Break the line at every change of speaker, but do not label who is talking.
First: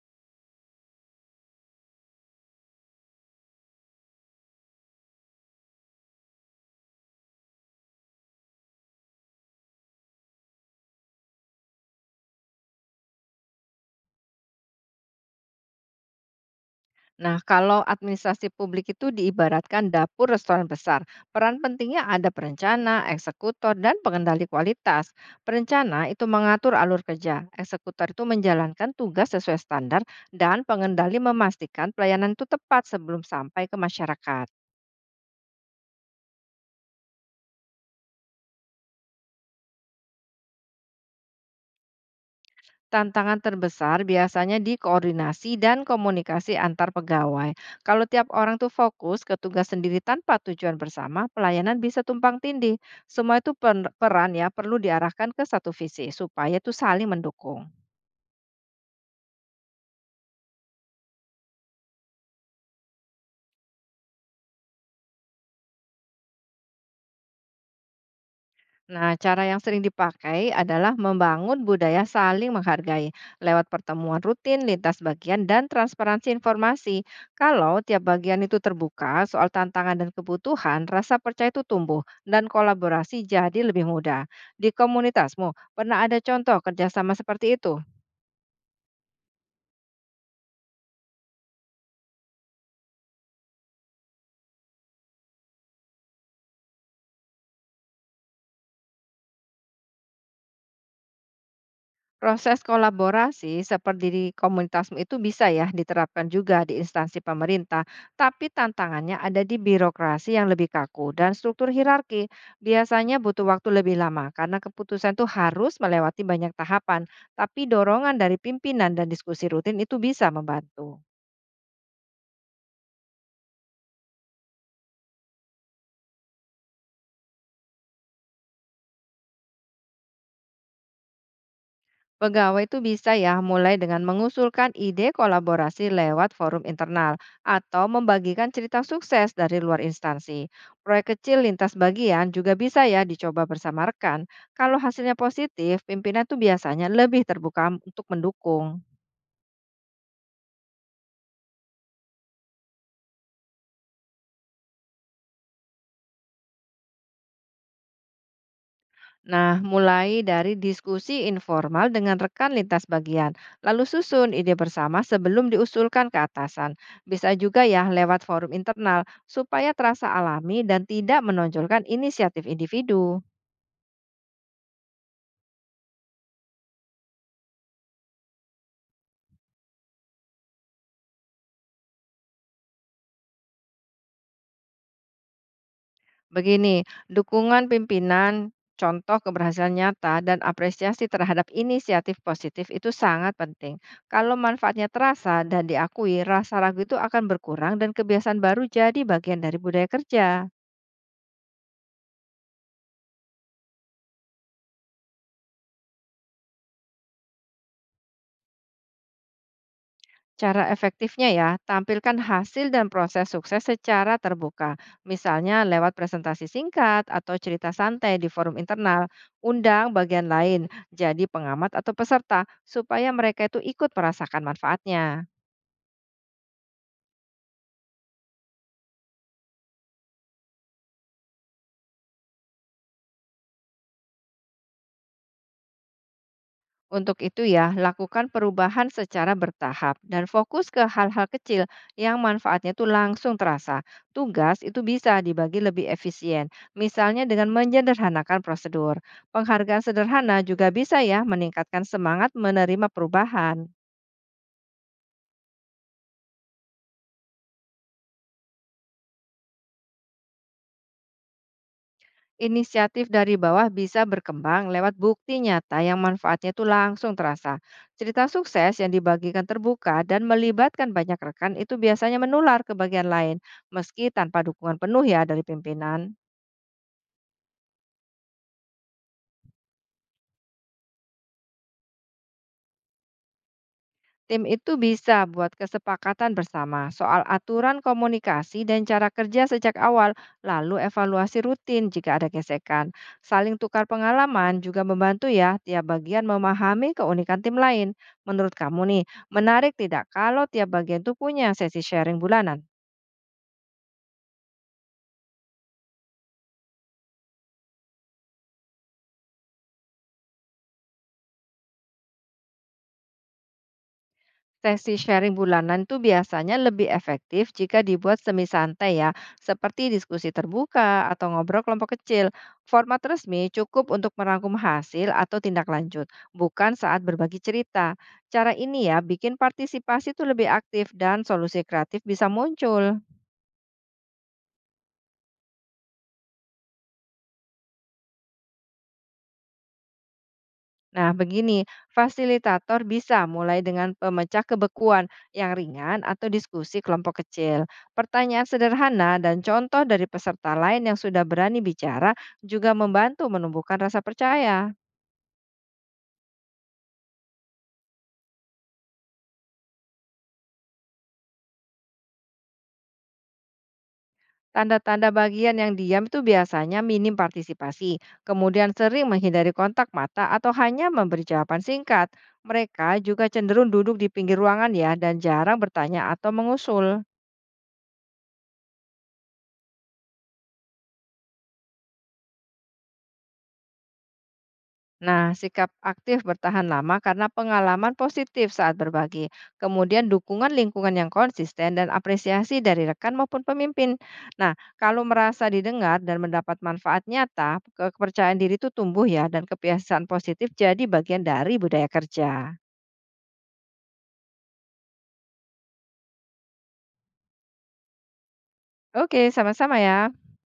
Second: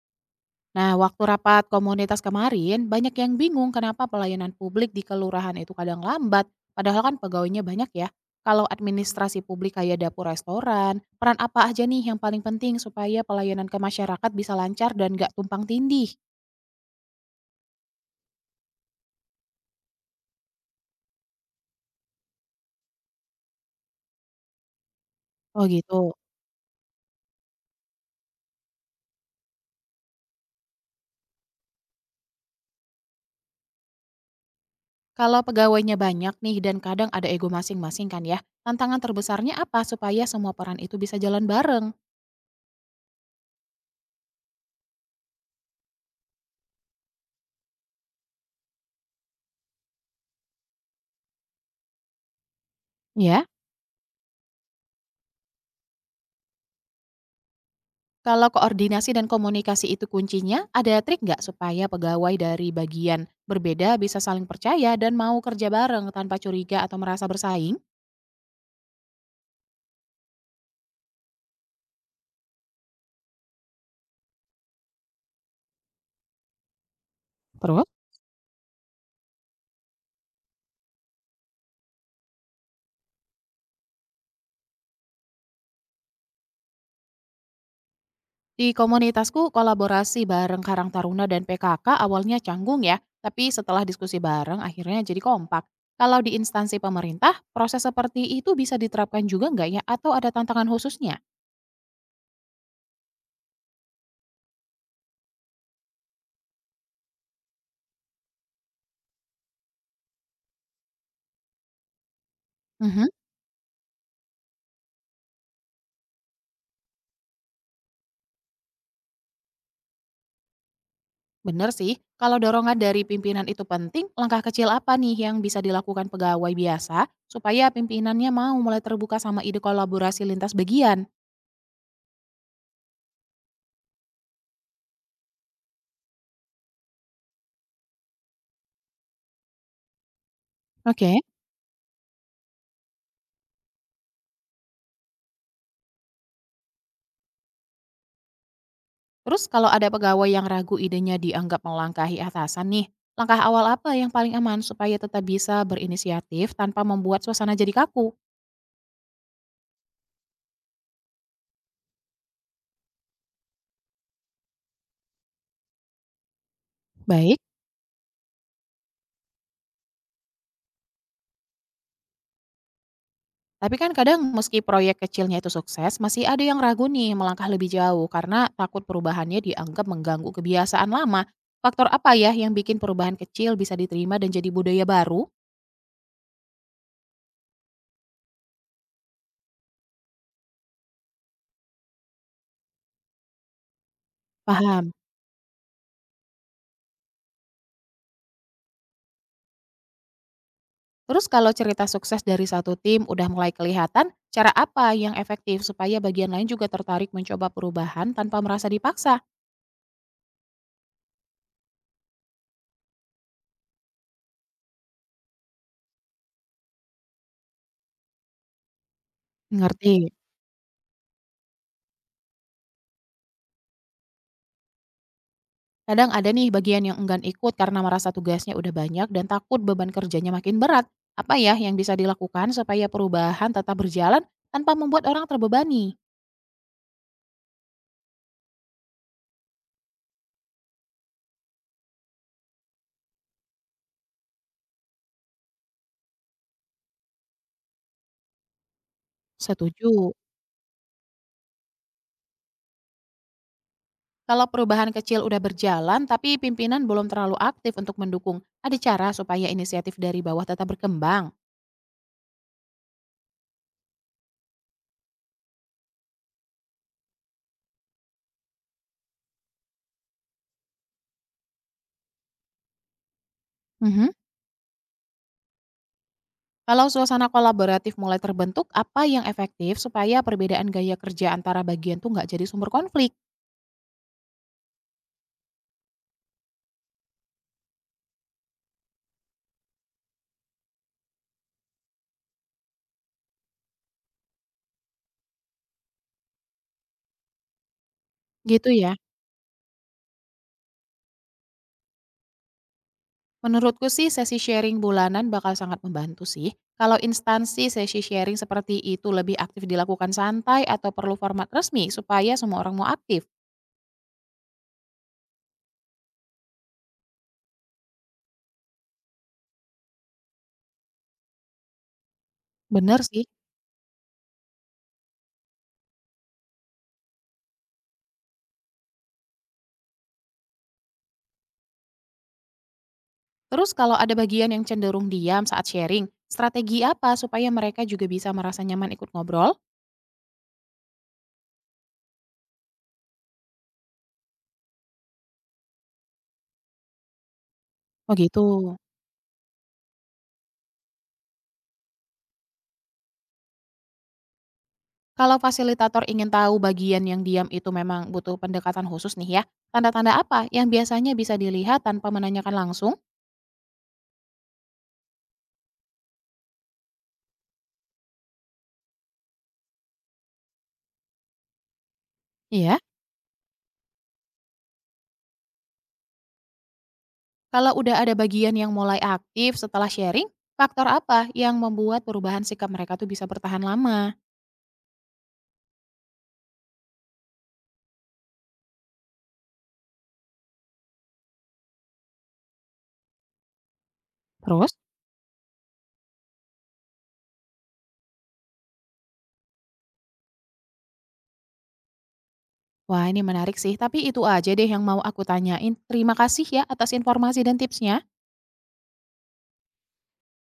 Nah, waktu rapat komunitas kemarin, banyak yang bingung kenapa pelayanan publik di kelurahan itu kadang lambat, padahal kan pegawainya banyak ya. Kalau administrasi publik kayak dapur restoran, peran apa aja nih yang paling penting supaya pelayanan ke masyarakat bisa lancar dan gak tumpang tindih?
Nah, kalau administrasi publik itu diibaratkan dapur restoran besar, peran pentingnya ada perencana, eksekutor, dan pengendali kualitas.
Oh gitu.
Perencana itu mengatur alur kerja, eksekutor itu menjalankan tugas sesuai standar, dan pengendali memastikan pelayanan itu tepat sebelum sampai ke masyarakat.
Kalau pegawainya banyak nih dan kadang ada ego masing-masing kan ya, tantangan terbesarnya apa supaya semua peran itu bisa jalan bareng?
Tantangan terbesar biasanya di koordinasi dan komunikasi antar pegawai. Kalau tiap orang tuh fokus ke tugas sendiri tanpa tujuan bersama, pelayanan bisa tumpang tindih. Semua
Ya?
itu peran ya perlu diarahkan ke satu visi supaya tuh saling mendukung.
Kalau koordinasi dan komunikasi itu kuncinya, ada trik nggak supaya pegawai dari bagian berbeda bisa saling percaya dan mau kerja bareng tanpa curiga atau merasa bersaing?
Nah, cara yang sering dipakai adalah membangun budaya saling menghargai lewat pertemuan rutin lintas bagian dan transparansi informasi. Kalau
Terus?
tiap bagian itu terbuka soal tantangan dan kebutuhan, rasa percaya itu tumbuh dan kolaborasi jadi lebih mudah. Di komunitasmu, pernah ada contoh kerjasama seperti itu?
Di komunitasku, kolaborasi bareng Karang Taruna dan PKK awalnya canggung ya, tapi setelah diskusi bareng akhirnya jadi kompak. Kalau di instansi pemerintah, proses seperti itu bisa diterapkan juga nggak ya atau ada tantangan khususnya?
Proses kolaborasi seperti di komunitasmu itu bisa ya diterapkan juga di instansi pemerintah, tapi tantangannya ada di birokrasi yang lebih kaku dan struktur hierarki.
Mhm.
Biasanya butuh waktu lebih lama karena keputusan itu harus melewati banyak tahapan, tapi dorongan dari pimpinan dan diskusi rutin itu bisa membantu.
Bener sih, kalau dorongan dari pimpinan itu penting, langkah kecil apa nih yang bisa dilakukan pegawai biasa supaya pimpinannya mau mulai terbuka sama ide kolaborasi lintas bagian?
Pegawai itu bisa ya mulai dengan mengusulkan ide kolaborasi lewat forum internal atau membagikan cerita sukses dari luar instansi. Proyek
Oke.
kecil lintas bagian juga bisa ya dicoba bersama rekan. Kalau hasilnya positif, pimpinan tuh biasanya lebih terbuka untuk mendukung.
Terus kalau ada pegawai yang ragu idenya dianggap melangkahi atasan nih, langkah awal apa yang paling aman supaya tetap bisa berinisiatif tanpa membuat suasana jadi kaku?
Nah, mulai dari diskusi informal dengan rekan lintas bagian, lalu susun ide bersama sebelum diusulkan ke atasan. Bisa
Baik.
juga ya lewat forum internal supaya terasa alami dan tidak menonjolkan inisiatif individu.
Tapi kan kadang meski proyek kecilnya itu sukses, masih ada yang ragu nih melangkah lebih jauh karena takut perubahannya dianggap mengganggu kebiasaan lama. Faktor apa ya yang bikin perubahan kecil bisa diterima dan jadi budaya baru?
Begini, dukungan pimpinan, contoh keberhasilan nyata, dan apresiasi terhadap inisiatif positif itu sangat penting. Kalau manfaatnya
Paham.
terasa dan diakui, rasa ragu itu akan berkurang dan kebiasaan baru jadi bagian dari budaya kerja.
Terus kalau cerita sukses dari satu tim udah mulai kelihatan, cara apa yang efektif supaya bagian lain juga tertarik mencoba perubahan tanpa merasa dipaksa?
Cara efektifnya ya, tampilkan hasil dan proses sukses secara terbuka. Misalnya lewat presentasi singkat atau cerita santai di forum internal. Undang
Ngerti.
bagian lain jadi pengamat atau peserta supaya mereka itu ikut merasakan manfaatnya.
Kadang ada nih bagian yang enggan ikut karena merasa tugasnya udah banyak dan takut beban kerjanya makin berat. Apa ya yang bisa dilakukan supaya perubahan tetap berjalan tanpa membuat orang terbebani?
Untuk itu ya, lakukan perubahan secara bertahap dan fokus ke hal-hal kecil yang manfaatnya itu langsung terasa. Tugas itu bisa dibagi lebih efisien, misalnya dengan menyederhanakan prosedur. Penghargaan
Setuju.
sederhana juga bisa ya meningkatkan semangat menerima perubahan.
Kalau perubahan kecil udah berjalan tapi pimpinan belum terlalu aktif untuk mendukung, ada cara supaya inisiatif dari bawah tetap berkembang.
Inisiatif dari bawah bisa berkembang lewat bukti nyata yang manfaatnya itu langsung terasa. Cerita sukses yang dibagikan terbuka dan melibatkan banyak rekan itu biasanya menular ke bagian lain, meski
Mhm.
tanpa dukungan penuh ya dari pimpinan.
Kalau suasana kolaboratif mulai terbentuk, apa yang efektif supaya perbedaan gaya kerja antara bagian tuh nggak jadi sumber konflik?
Tim itu bisa buat kesepakatan bersama soal aturan komunikasi dan cara kerja sejak awal, lalu evaluasi rutin jika ada gesekan. Saling tukar pengalaman juga membantu ya tiap bagian memahami keunikan tim lain. Menurut
Gitu
kamu
ya.
nih, menarik tidak kalau tiap bagian itu punya sesi sharing bulanan?
Menurutku sih sesi sharing bulanan bakal sangat membantu sih. Kalau instansi sesi sharing seperti itu lebih aktif dilakukan santai atau perlu format resmi supaya semua orang mau aktif.
Sesi sharing bulanan itu biasanya lebih efektif jika dibuat semi santai ya, seperti diskusi terbuka atau ngobrol kelompok kecil. Format
Bener sih.
resmi cukup untuk merangkum hasil atau tindak lanjut, bukan saat berbagi cerita. Cara ini ya bikin partisipasi tuh lebih aktif dan solusi kreatif bisa muncul.
Terus kalau ada bagian yang cenderung diam saat sharing, strategi apa supaya mereka juga bisa merasa nyaman ikut ngobrol?
Nah, begini, fasilitator bisa mulai dengan pemecah kebekuan yang ringan atau diskusi kelompok kecil.
Oh gitu.
Pertanyaan sederhana dan contoh dari peserta lain yang sudah berani bicara juga membantu menumbuhkan rasa percaya.
Kalau fasilitator ingin tahu bagian yang diam itu memang butuh pendekatan khusus nih ya, tanda-tanda apa yang biasanya bisa dilihat tanpa menanyakan langsung?
Tanda-tanda bagian yang diam itu biasanya minim partisipasi, kemudian sering menghindari kontak mata atau hanya memberi jawaban singkat.
Iya.
Mereka juga cenderung duduk di pinggir ruangan ya dan jarang bertanya atau mengusul.
Kalau udah ada bagian yang mulai aktif setelah sharing, faktor apa yang membuat perubahan sikap mereka tuh bisa bertahan lama?
Nah, sikap aktif bertahan lama karena pengalaman positif saat berbagi, kemudian dukungan lingkungan yang konsisten dan apresiasi dari rekan maupun pemimpin. Nah,
Terus,
kalau merasa didengar dan mendapat manfaat nyata, kepercayaan diri itu tumbuh ya dan kebiasaan positif jadi bagian dari budaya kerja.
wah, ini menarik sih, tapi itu aja deh yang mau aku tanyain. Terima kasih ya atas informasi dan tipsnya.
Oke, sama-sama ya.